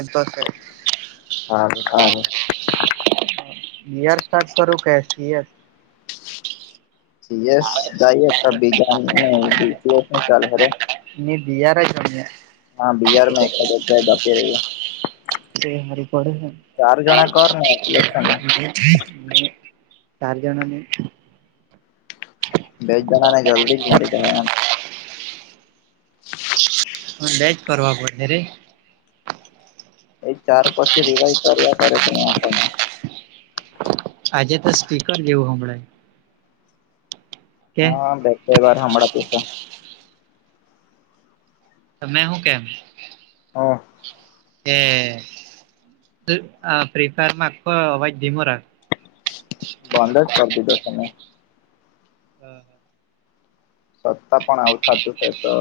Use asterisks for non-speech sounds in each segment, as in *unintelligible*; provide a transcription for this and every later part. એ તો છે. હારુ ખા હે. બીયર સ્ટાર્ટ કરું કે કેયર. સી યેસ જાઈએ તો બીજા નું સી એસ ન ચાલે રે. ને બી આર આઈ જમ્યા. હા બિહાર માં એકા ગ આપી રહીએ. તે હારું પડે ને. ચાર જણા કર ને એટલે છે ને ને ચાર જણા ને બે જણાના ને જલ્દી જ મારી દે એમ. અહ બેજ કરવા પડશે રે. એ ચાર પછી રિવાયવ કરવા પડે ને આપણને. આજે તો સ્પીકર જેવું હભળાય. હા બેસે કાઈ વાર હંબાડાતું છે. તમને હું કેમ? હા. એ અહ ફ્રી ફાયર માં અવાજ ધીમો રાખ. બંધ જ કરી દીધો છે મેં. હા. છતાં પણ આવું થાતું છે તો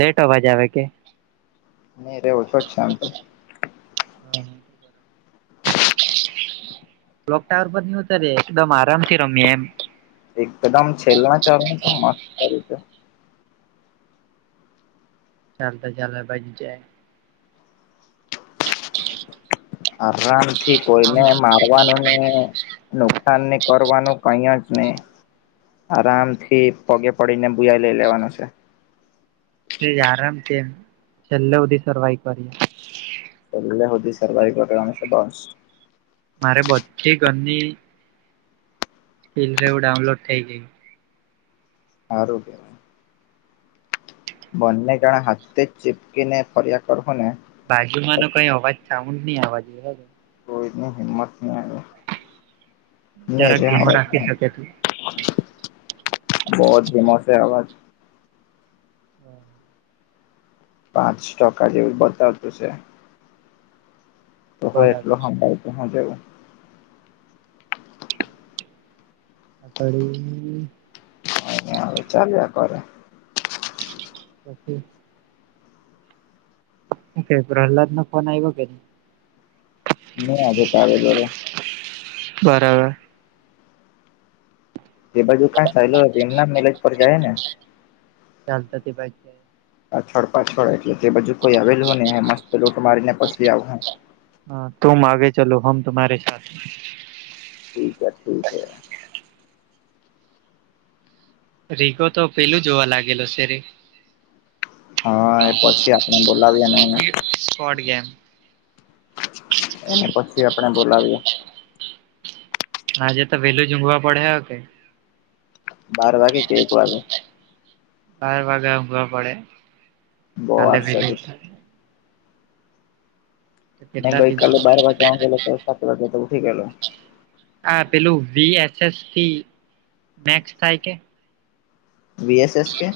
લેટ અવાજ આવે કે. નહીરે ઓછો જ છે એમ તો. હા. કલોક ટાવર પર નહીં ઉતર એકદમ આરામથી રમીએ એમ. એકદમ છેલના ચાલ તો મસ્ત કરી છે. ચાલતા ચાલ ભજ જાય. આરામ થી કોઈને જાય માં થવાનું ને નુકસાન ને કરવાનું કઈ જ ને. આરામ થી પગે પડીને બુયાઈ લઈ લેવાનું છે. તે જ આરામ થી એમ છેલ્લે સુધી સર્વાઈવ કરીએ. છેલ્લે હુધી સર્વાઈવ કરવાની છે બોસ. મારે બધી ઘરની પીલ જેવ ડાઉનલોડ થઈ ગઈ. હારું કેવાય. બને જણા હાતે ચીપકીને ફર્યા કરહુને બાજુમાં નો કઈ અવાજ સાઉન્ડ ની આવવા જોઈએ હકે. *inaudible* જરાક ધીમો રાખી શકે તું બોજ ધીમો છે અવાજ. હા. પાંચ ટકા જેવું બતાવતું છે. તો હો બરાબર એટલો *inaudible* *unintelligible* એ હવે ચાલ્યા કરે. પછી. હું કેય પ્રહલાદનો ફોન આયવો કે ની. નીરે આજે તો આવેલો રે. બરાબર. એ બાજુ કા ચાયલો એમના મેલેજ પર જાય ને. ચાલતા *inaudible* પાછળ પાછળ એટલે એબાજુ કોઈ આવેલું ને લૂટ મારી ને પછી આવહું હા તુમ આગે ચલો હમ તુમ્હારે સાથ ઠીક એ ઠીક એ. રીકો તો પેલું જોવા લાગેલો છેે રે. હા એ પછી આપણે બોલાવાયે ને. એને શોર્ટ ગેમ. એને પછી આપણે બોલાવીએ. આજે તો વેહેલુંજ ઊંઘવા પડહે હ કે. બાર વાગે કે એક વાગે. બાર વાગે ઊંઘવા પડે બો કાલે વાર *inaudible* છે હજુ હું કેટલા ગઈ દિવસ કાલે બાર વાગે ઊંઘેલો તો સાત વાગ્યે તો ઉઠી ગેલો. આ પેલું વી એસએસ થી મેક્સ થાય કે. વી એસએસ કે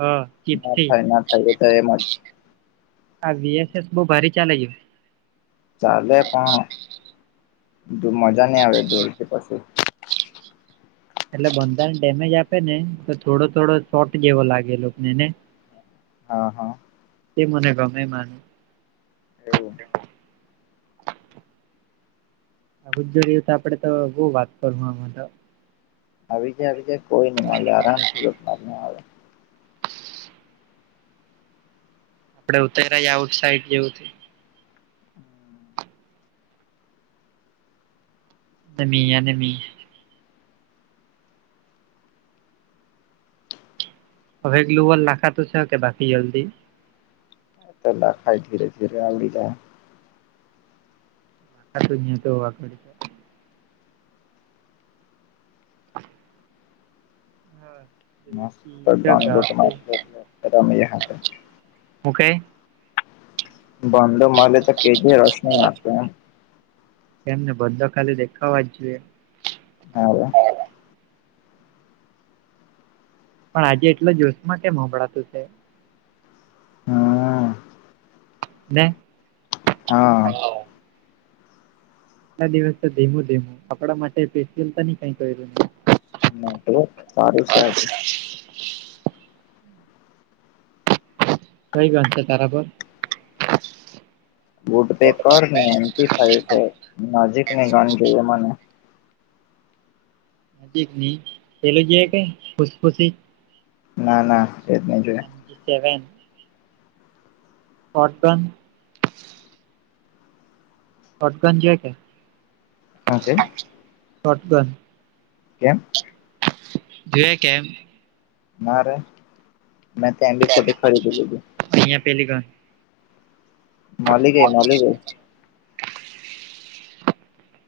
હ ના ચીપથી થાય ના થાય એ તો એમજ. આ વી એસએસ બો ભારે ચાલે જો. ચાલે પણ મજા ની આવે દૂરથી પછી. એટલે બંદા ડેમેજ આપે ને તો થોડો થોડો શોટ જેવો લાગે એ લોકોને ને. હા હા. તે મને ગમે માન એવું. આ બધું રિયુ તો આપડે તો બો વાત કરું આમાં તો. આવી જા આવી જા કોઈ ની મળે આરામથી *inaudible* આપડે ઉતર્યાજ આઉટ સાઈડ જેવું *inaudible* હવે ગ્લુવલ નાખા તું છે કે હા બાકી જલ્દી. એ તો લાખાય ધીરે ધીરે આવંડી જાય. *inaudible* *inaudible* હા. *inaudible* હું કેય. ભડો મળલે તો કેજો રોશની નાખે એમ તેમમને બધા ખાલી દેખાવા જ જોઈએ. *unintelligible* પણ આજે એટલા જોશમાં કેમ સાભળતું છે? હમ *inaudible* હા લા દિવસ તો ધીમું ધીમું આપડા માટે પેશિલ કઈ કર્યું નહી. *unintelligible* સારું છે આજે કઈ *unintelligible* છે તારા પર બૂટ પે કર ને એમ થાય છે નજીક ને ગણ જોઈએ મને નજીકની પેલું જે કે ખુશ ખુશ ના ના એજ નહી જોય. *unintelligible* બટન શોટગન જે કે, હું કે શટગન કેમ? જોએ કેમ મારે ત્યા ફોટી ખરીદી લીધી અહીયા પહેલી ગા મળી જાય મળી ગઈ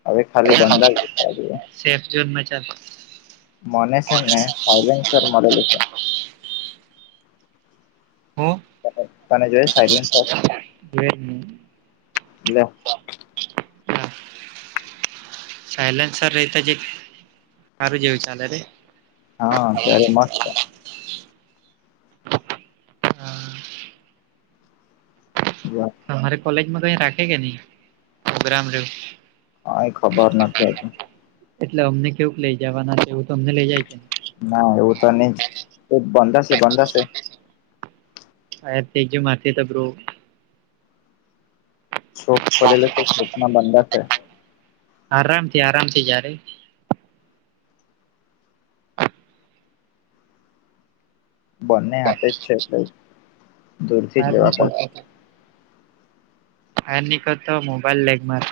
હવે ખાલી ચાલ બંધા જ રયા *unintelligible* મને સેને ફાઈવેનસર મલેલુ છે. હું તને જોઈ સાઇલન્ટ ફોમ *unintelligible* *unintelligible* સાયલેનસર રેતા જે, સારું જેવું ચાલે રે હા ત્યારે મસ્ત *inaudible* અમારે કોલેજમાં તો અહી રાખે કે નહી, પ્રોગ્રામ ર કાંઈ ખબર નથી હોતી એટલે અમને કેવુંક લઈ જવાના છે, એવું તમને લઇ જાય છે ને ના એવું તો નહી જ એ બંધશે બંધશે આ તેજ માથે તો બ્રો શોપ ખોલેલો છે, શોપમાં બંધાશે આરામથી, આરામથી જારે બંને હાથે જ છે એટ, દૂરથી જ લેવા પડ હાર નીકળ તો મોબાઈલ લેગ માર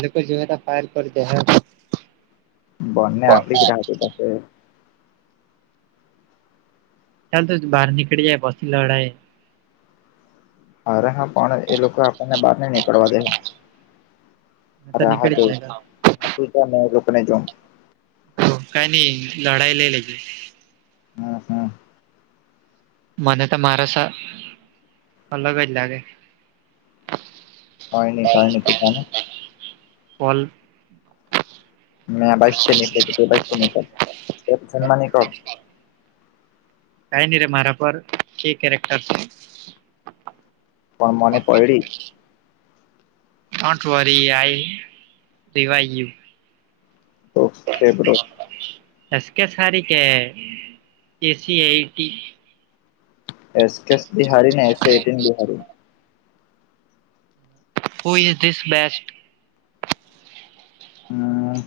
*inaudible* લોકો જોવા ત ફાયર કરી દે બને આપડી જ રાહક પાશે ચાલ તો બહાર નીકળી જાય પછી લડાય અરે હા પણ લોકો આપણને નીકળવા દે. તો અરે હા નીકળી જો, હ પ રોકને જાઉ તો કઈની લડાય લઈ લે જે *unintelligible* મને તો તમારા સા અલગ જ લાગે. કાઈ ની કાઈ ની તું *unintelligible* ઓલ ને આબાજથી નીકળ તેબાજથી નીકળ *unintelligible* કઈ નીરે મારા પર કે કેરેક્ટર છે. પણ મને પયડી. Don't worry I review. Okay bro. S. કે સારી, કે એસી, આઈ, ટી. એસ, કેસ બી હારી ને એસી, આઈ, ટી બી હારી. Who is this best. Um.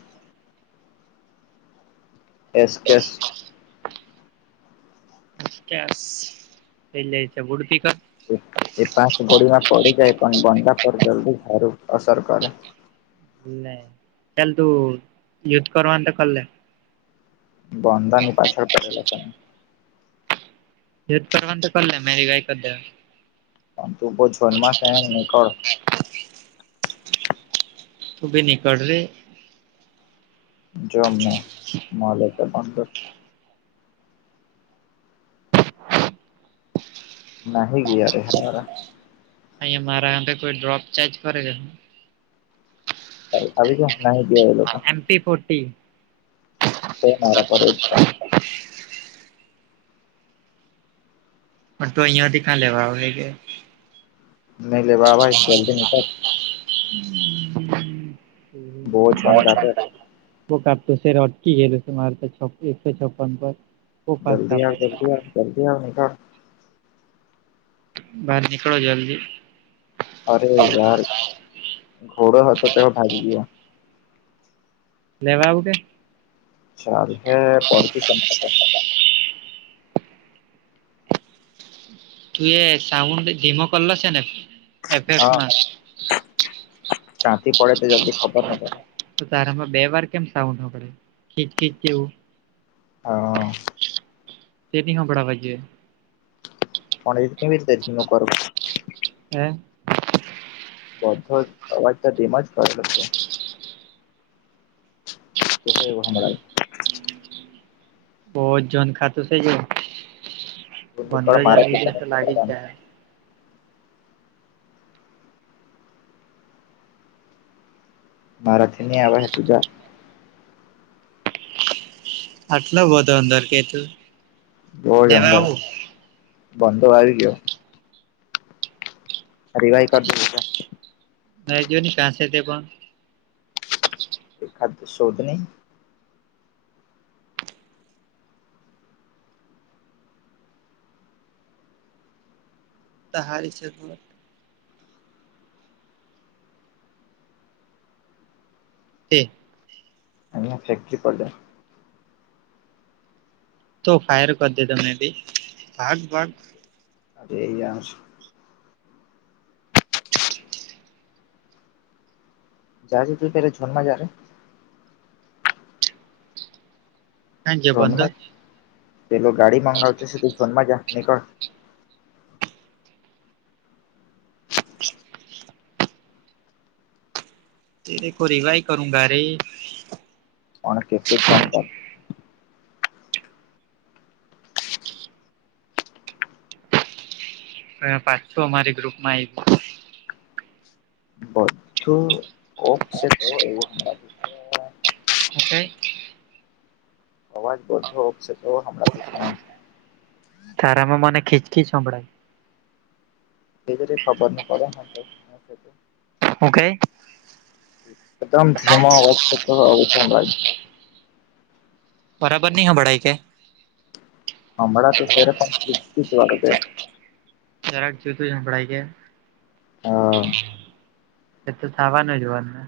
S case S case એટલે ઈ ત ગુડ *unintelligible* એ એ પાંચ ગોળીમાં પડી જાય પણ બંદા પર જલ્દી હારું અસર કરે. લે ચાલ તું યુદ્ધ કરવાનું ત કર લે. બંદાની પાછળ પડેલો છે મેં. યુદ્ધ કરવાનું તો કરલે મે રીવાય કરી દેવા. પન તું બો ઝોન સે એમ નીકળ. તુ બી નીકળ રે. જોમને મલે ત બંધ નાહી ગીયા રે હારા. અહીંયા મારા અંદર કોઈ ડ્રોપ ચાર્જ કરે *unintelligible* આ આવી ગયા. નાહી ગીયા *unintelligible* એમ ટી ફોર્ટી. છે મારા પર એક ત. પણ તું અહિયાંથી કા લેવા આવહે કે, નઈ લેવા આવય *unintelligible* બહુ જોન કાપે *unintelligible* બો કાપતો સેરે અટકી ગેલો છે મારે તો છપ એકસો છપ્પન પર. બો ફાસ્ટ જલ્દી કાપાય આવ જલ્દી આવ જલ્દી આવ નીકળ. બાર નીકળો જલ્દી. અરે યાર ઘોડો હતો તેહો ભાગી ગીયો. લેવા આવું કે? ચાલહે પડતીસે અમારે ત. તું એ સાઉન્ડ બી ધીમો કરલો સેને એફેસ મા. કાંથી પડે તે જલ્દી ખબર ની પડે. તો તારામાં બે વાર કેમ સાઉન્ડ હંભળાય ખીચ ખીચ એવું. હ... તે ની હંભડાવા જોયે. પણ એવી કેવી રીતે ધીમો કરું. હે? બધો અવાજ તો ધીમાં જ કરે લો છે *unintelligible* તોબી એવું હંભળાય બહ જ જોન ખાતું થઈ ગયુ, તું નીકળ બંધો જ મારાથી તને તો લાગી જહે નીકળવાનું મારાથી ની *unintelligible* આવાધા આટલો બધો અંદર કે તું બહુ જ લેવા અંદર આવું બંધો આવી ગ્યો *unintelligible* ના જો ને કાંસે તે પણ એખાદ શોધની તહાર છે ઘર તે એ ફેક્ટરી પડલે તો ફાયર કરી દે ત મેને બી ભાગ ભાગ હ એહીય છે જજ તું પેર ઝન્મા જ રારે *unintelligible* ક જે બંદર સોનમાં પેલો ગાડી મગાવતો છે તું સોનમાં જા નીકળ તેરે કો રિવાહી કરુંગા રે અને કે પેછન ક *unintelligible* પાછું અમારી ગ્રુપમાં આવી બો ું *unintelligible* ઓક છે ક એવું હુ કે? અવાજ બોધક છે, એવું હમણાંતું તોણા તો તારા મા મને ખીચ ખીચ સંભળાય એ જ ખબર નની *unintelligible* પડે હ હુ કે? એકદમ ધીમા અવાજ પર આવુંજ હમડાયે બરાબર ની હંમળાય કે? હમણાંતુ સેરે પણ ઠીક ઠીક *unintelligible* જરાટ જુદુ સંભળાય છે હા એ તો થાવાનું જવા ને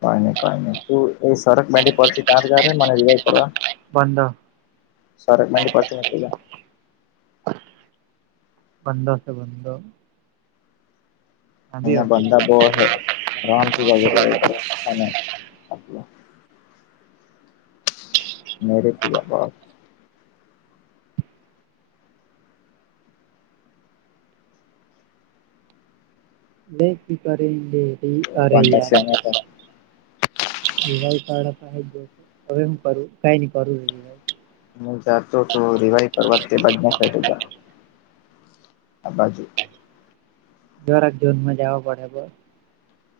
કોઈ નઈ કોઈ નહી ત એ સર પડ ત મને રિવાઇવ કરવા બંધ સાર મડી પરડચ *unintelligible* બંધોશે બંધો સાંભળ્યો અહિયાં બંધા બહું અહે આરામથી વગેરે મેરે પુજા બા *unintelligible* અરે યાર બંદા વાઈ તારા પાસે હવે એમ કરું કઈ નઈ કરું રીવાઈ મે જાતો તો રિવાઈ કરવા તે બાજુ નહતો જતો, આ બાજુ જોરાક ઝોનમાં જવા પડે બ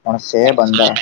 પણ સે બંદા